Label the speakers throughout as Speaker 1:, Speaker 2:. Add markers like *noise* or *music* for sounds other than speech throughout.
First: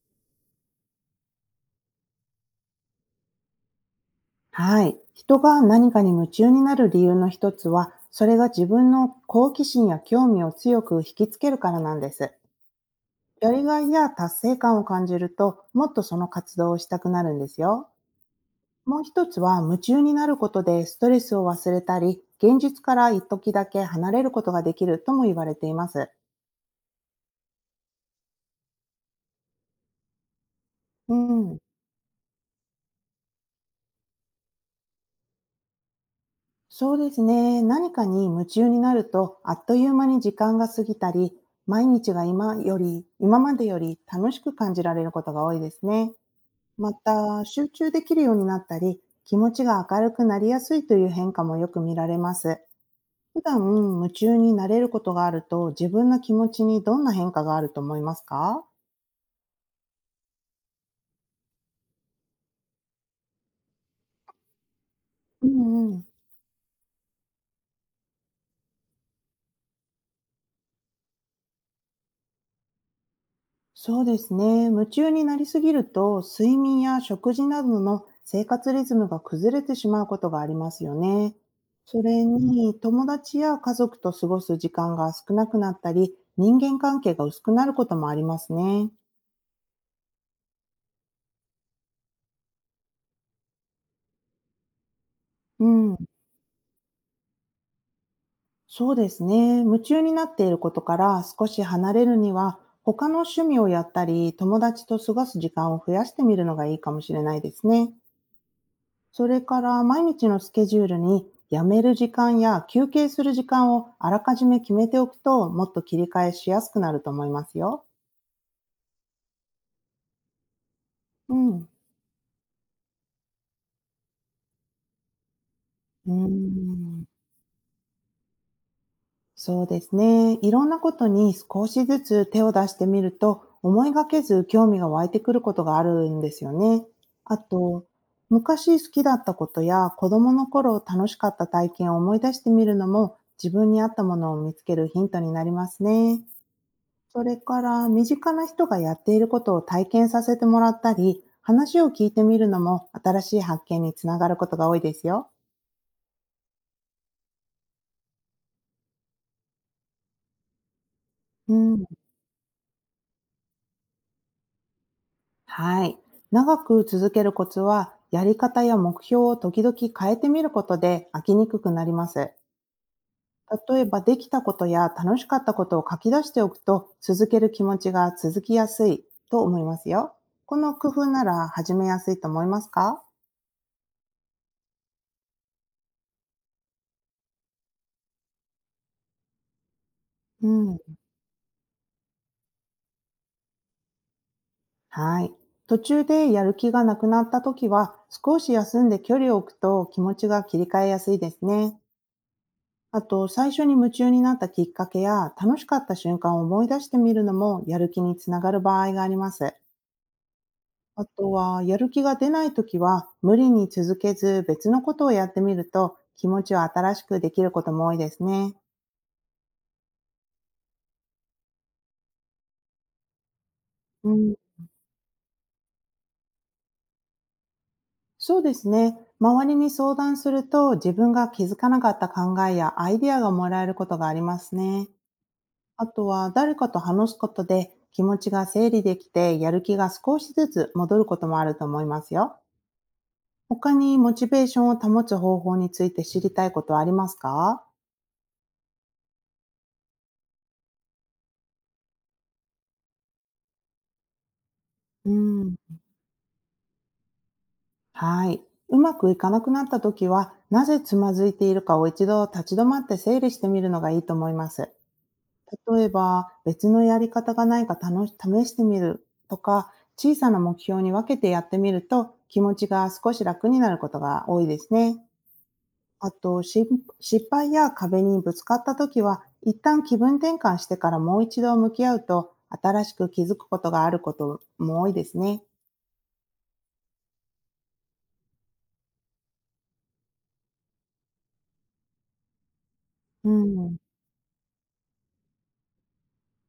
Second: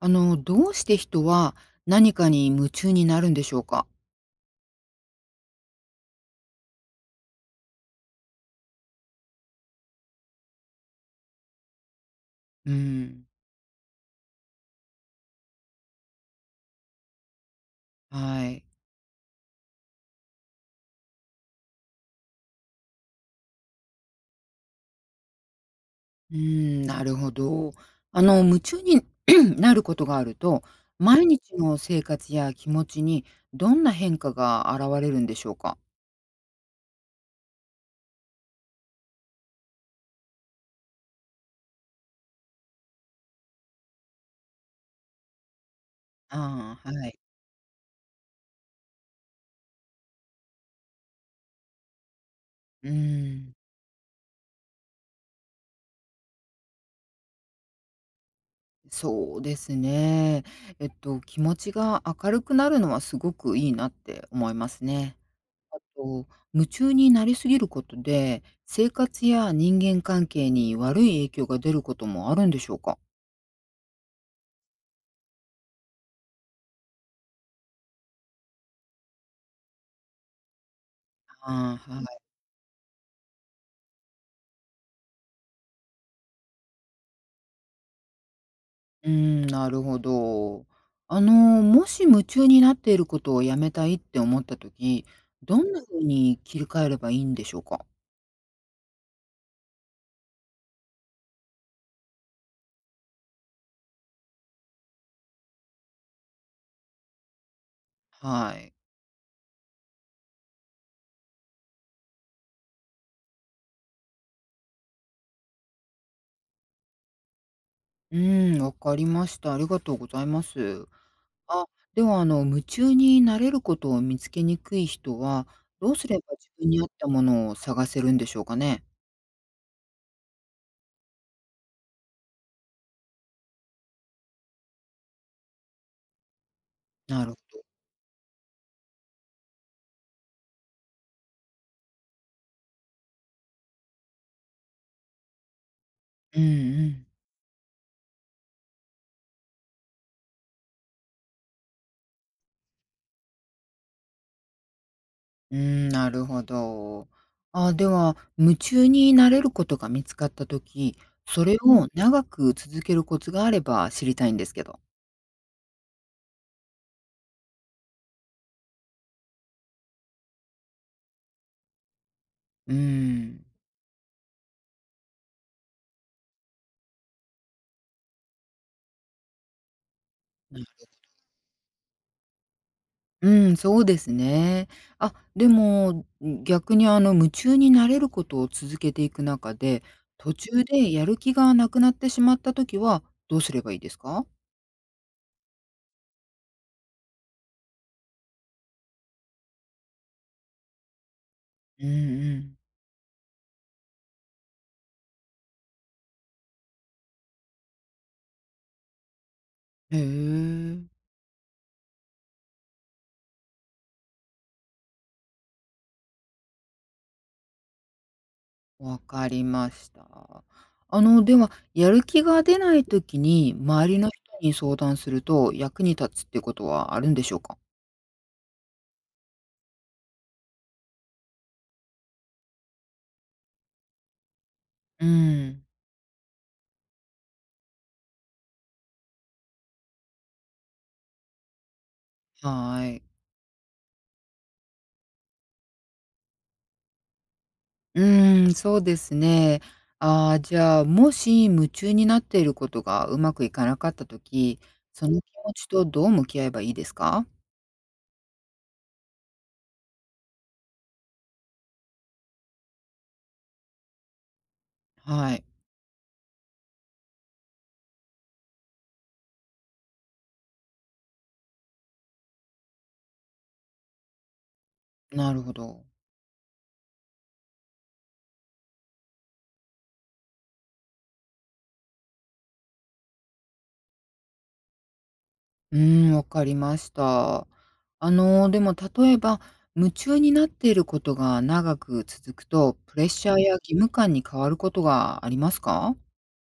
Speaker 1: どうして人は何かに夢中になるんでしょうか？
Speaker 2: はい。人が何かに夢中になる理由の一つは、それが自分の好奇心や興味を強く引きつけるからなんです。
Speaker 1: うん、
Speaker 2: やりがいや達成感を感じると、もっとその活動をしたくなるんですよ。
Speaker 1: はい。
Speaker 2: もう一つは、夢中になることでストレスを忘れたり、現実から一時だけ離れることができるとも言われています。
Speaker 1: うん、なるほど。夢中に *clears throat* なることがあると、
Speaker 2: う
Speaker 1: 毎日
Speaker 2: ん。
Speaker 1: の生活や気持ちにどんな変化が現れるんでしょうか？
Speaker 2: そうですね。何かに夢中になると、あっという間に時間が過ぎたり、毎日が今までより楽しく感じられることが多いですね。
Speaker 1: ああ、
Speaker 2: ま
Speaker 1: はい。
Speaker 2: た、集中できるようになったり、気持ちが明るくなりやすいという変化もよく見られます。
Speaker 1: う
Speaker 2: 普
Speaker 1: ん、
Speaker 2: 段、夢中になれることがあると、自分の気持ちにどんな変化があると思いますか？
Speaker 1: そうですね。気持ちが明るくなるのはすごくいいなって思いますね。
Speaker 2: う
Speaker 1: あ
Speaker 2: んうん。
Speaker 1: と、夢中になりすぎることで、生活や人間関係に悪い影響が出ることもあるんでしょうか？
Speaker 2: そうですね。夢中になりすぎると、睡眠や食事などの生活リズムが崩れてしまうことがありますよね。
Speaker 1: ああ、
Speaker 2: そ
Speaker 1: はい。
Speaker 2: れに、友達や家族と過ごす時間が少なくなったり、人間関係が薄くなることもありますね。
Speaker 1: うーん、なるほど。あの、もし夢中になっていることをやめたいって思った時、ど
Speaker 2: う
Speaker 1: んな
Speaker 2: ん。
Speaker 1: 風に切り替えればいいんでしょうか？
Speaker 2: そうですね。夢中になっていることから少し離れるには、他の趣味をやったり、友達と過ごす時間を増やしてみるのがいいかもしれないですね。
Speaker 1: はい。
Speaker 2: それから毎日のスケジュールにやめる時間や休憩する時間をあらかじめ決めておくと、もっと切り替えしやすくなると思いますよ。
Speaker 1: うーん、わかりました。ありがとうございます。
Speaker 2: う
Speaker 1: あ、
Speaker 2: ん。
Speaker 1: では、夢中になれることを見つけにくい人は、どうす
Speaker 2: うー
Speaker 1: れば自分に合っ
Speaker 2: ん。
Speaker 1: たものを探せるんでしょうかね？
Speaker 2: そうですね。いろんなことに少しずつ手を出してみると、思いがけず興味が湧いてくることがあるんですよね。
Speaker 1: なる
Speaker 2: あ
Speaker 1: ほど。
Speaker 2: と、昔好きだったことや子供の頃楽しかった体験を思い出してみるのも、自分に合ったものを見つけるヒントになりますね。
Speaker 1: うんうん。
Speaker 2: それから身近な人がやっていることを体験させてもらったり、話を聞いてみるのも新しい発見につながることが多いですよ。
Speaker 1: うん、なるほど。あ、では、夢中になれることが見つかったとき、そ
Speaker 2: う
Speaker 1: れ
Speaker 2: ん。
Speaker 1: を長く続けるコツがあれば知りたいんですけど。
Speaker 2: はい。長く続けるコツは、やり方や目標を時々変えてみることで飽きにくくなります。
Speaker 1: うーん。
Speaker 2: 例えば、できたことや楽しかったことを書き出しておくと、続ける気持ちが続きやすいと思いますよ。この工夫なら始めやすいと思いますか？
Speaker 1: うん、そうですね。あ、でも、逆に夢中になれることを続けていく中で、途
Speaker 2: う
Speaker 1: 中
Speaker 2: ん。
Speaker 1: でやる気がなくなってしまったときはどうすればいいですか？
Speaker 2: はい。途中でやる気がなくなった時は、少し休んで距離を置くと気持ちが切り替えやすいですね。
Speaker 1: うんうん。
Speaker 2: あと、最初に夢中になったきっかけや、楽しかった瞬間を思い出してみるのも、やる気につながる場合があります。
Speaker 1: へえ。
Speaker 2: あとは、やる気が出ない時は、無理に続けず別のことをやってみると、気持ちを新しくできることも多いですね。
Speaker 1: わかりました。では、やる気が出ないときに、周りの
Speaker 2: うん、
Speaker 1: 人に相談すると役に立つってことはあるんでしょうか？
Speaker 2: そうですね。周りに相談すると、自分が気づかなかった考えやアイデアがもらえることがありますね。
Speaker 1: うーん、
Speaker 2: あとは誰かと話すことで気持ちが整理できてやる気が少しずつ戻ることもあると思いますよ。
Speaker 1: はい。
Speaker 2: 他にモチベーションを保つ方法について知りたいことはありますか？
Speaker 1: うーん、そうですね。ああ、じゃあ、もし夢中になっていることがうまくいかなかったときそ
Speaker 2: う
Speaker 1: の気持
Speaker 2: ん。
Speaker 1: ちとどう向き合えばいいですか？
Speaker 2: はい。うまくいかなくなった時は、なぜつまずいているかを一度立ち止まって整理してみるのがいいと思います。
Speaker 1: はい、
Speaker 2: 例えば、別のやり方がないか試してみるとか、小さな目標に分けてやってみると気持ちが少し楽になることが多いですね。
Speaker 1: なるほど。
Speaker 2: あと、失敗や壁にぶつかった時は、一旦気分転換してからもう一度向き合うと、新しく気づくことがあることも多いですね。
Speaker 1: うーん、わかりました。でも例えば、夢中になっていることが長く続くと、プレッ
Speaker 2: う
Speaker 1: シャーや義
Speaker 2: ん。
Speaker 1: 務感に変わることがありますか？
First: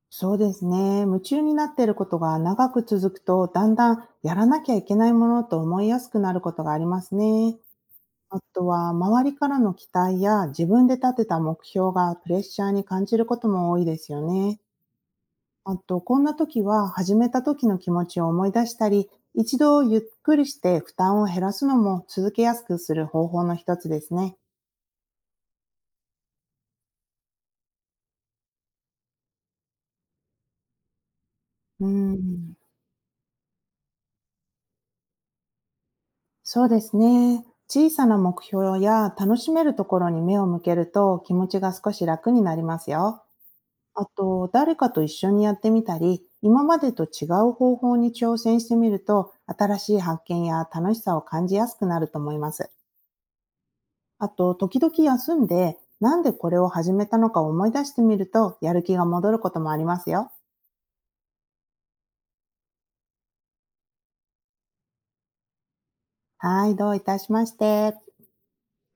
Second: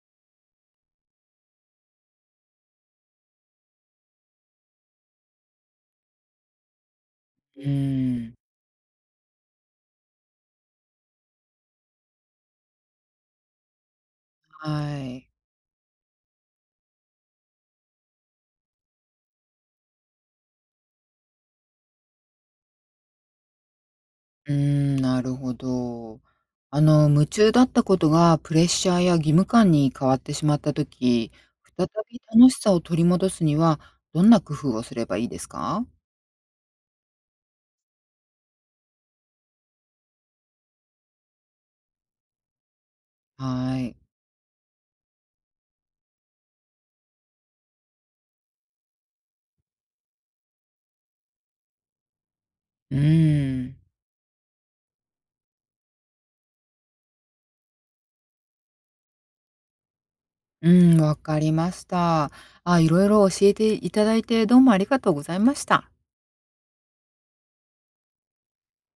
Speaker 2: そうですね。夢中になっていることが長く続くと、だんだんやらなきゃいけないものと思いやすくなることがありますね。
Speaker 1: うーん。
Speaker 2: あとは、周りからの期待や自分で立てた目標がプレッシャーに感じることも多いですよね。
Speaker 1: はい。
Speaker 2: あと、こんな時は始めた時の気持ちを思い出したり、一度ゆっくりして負担を減らすのも続けやすくする方法の一つですね。
Speaker 1: うーん、なるほど。夢中だったことがプレッシャーや義務感に変わってしまったとき、
Speaker 2: う
Speaker 1: 再び楽
Speaker 2: ん、
Speaker 1: しさを取り戻すには、どんな工夫をすればいいですか？
Speaker 2: そうですね。小さな目標や楽しめるところに目を向けると気持ちが少し楽になりますよ。
Speaker 1: はい。
Speaker 2: あと、誰かと一緒にやってみたり、今までと違う方法に挑戦してみると、新しい発見や楽しさを感じやすくなると思います。
Speaker 1: うーん。
Speaker 2: あと、時々休んで、なんでこれを始めたのかを思い出してみると、やる気が戻ることもありますよ。
Speaker 1: うん、わかりました。あ、いろいろ教えていただいて、どうもありがとうございました。
Speaker 2: はい、どういたしまして。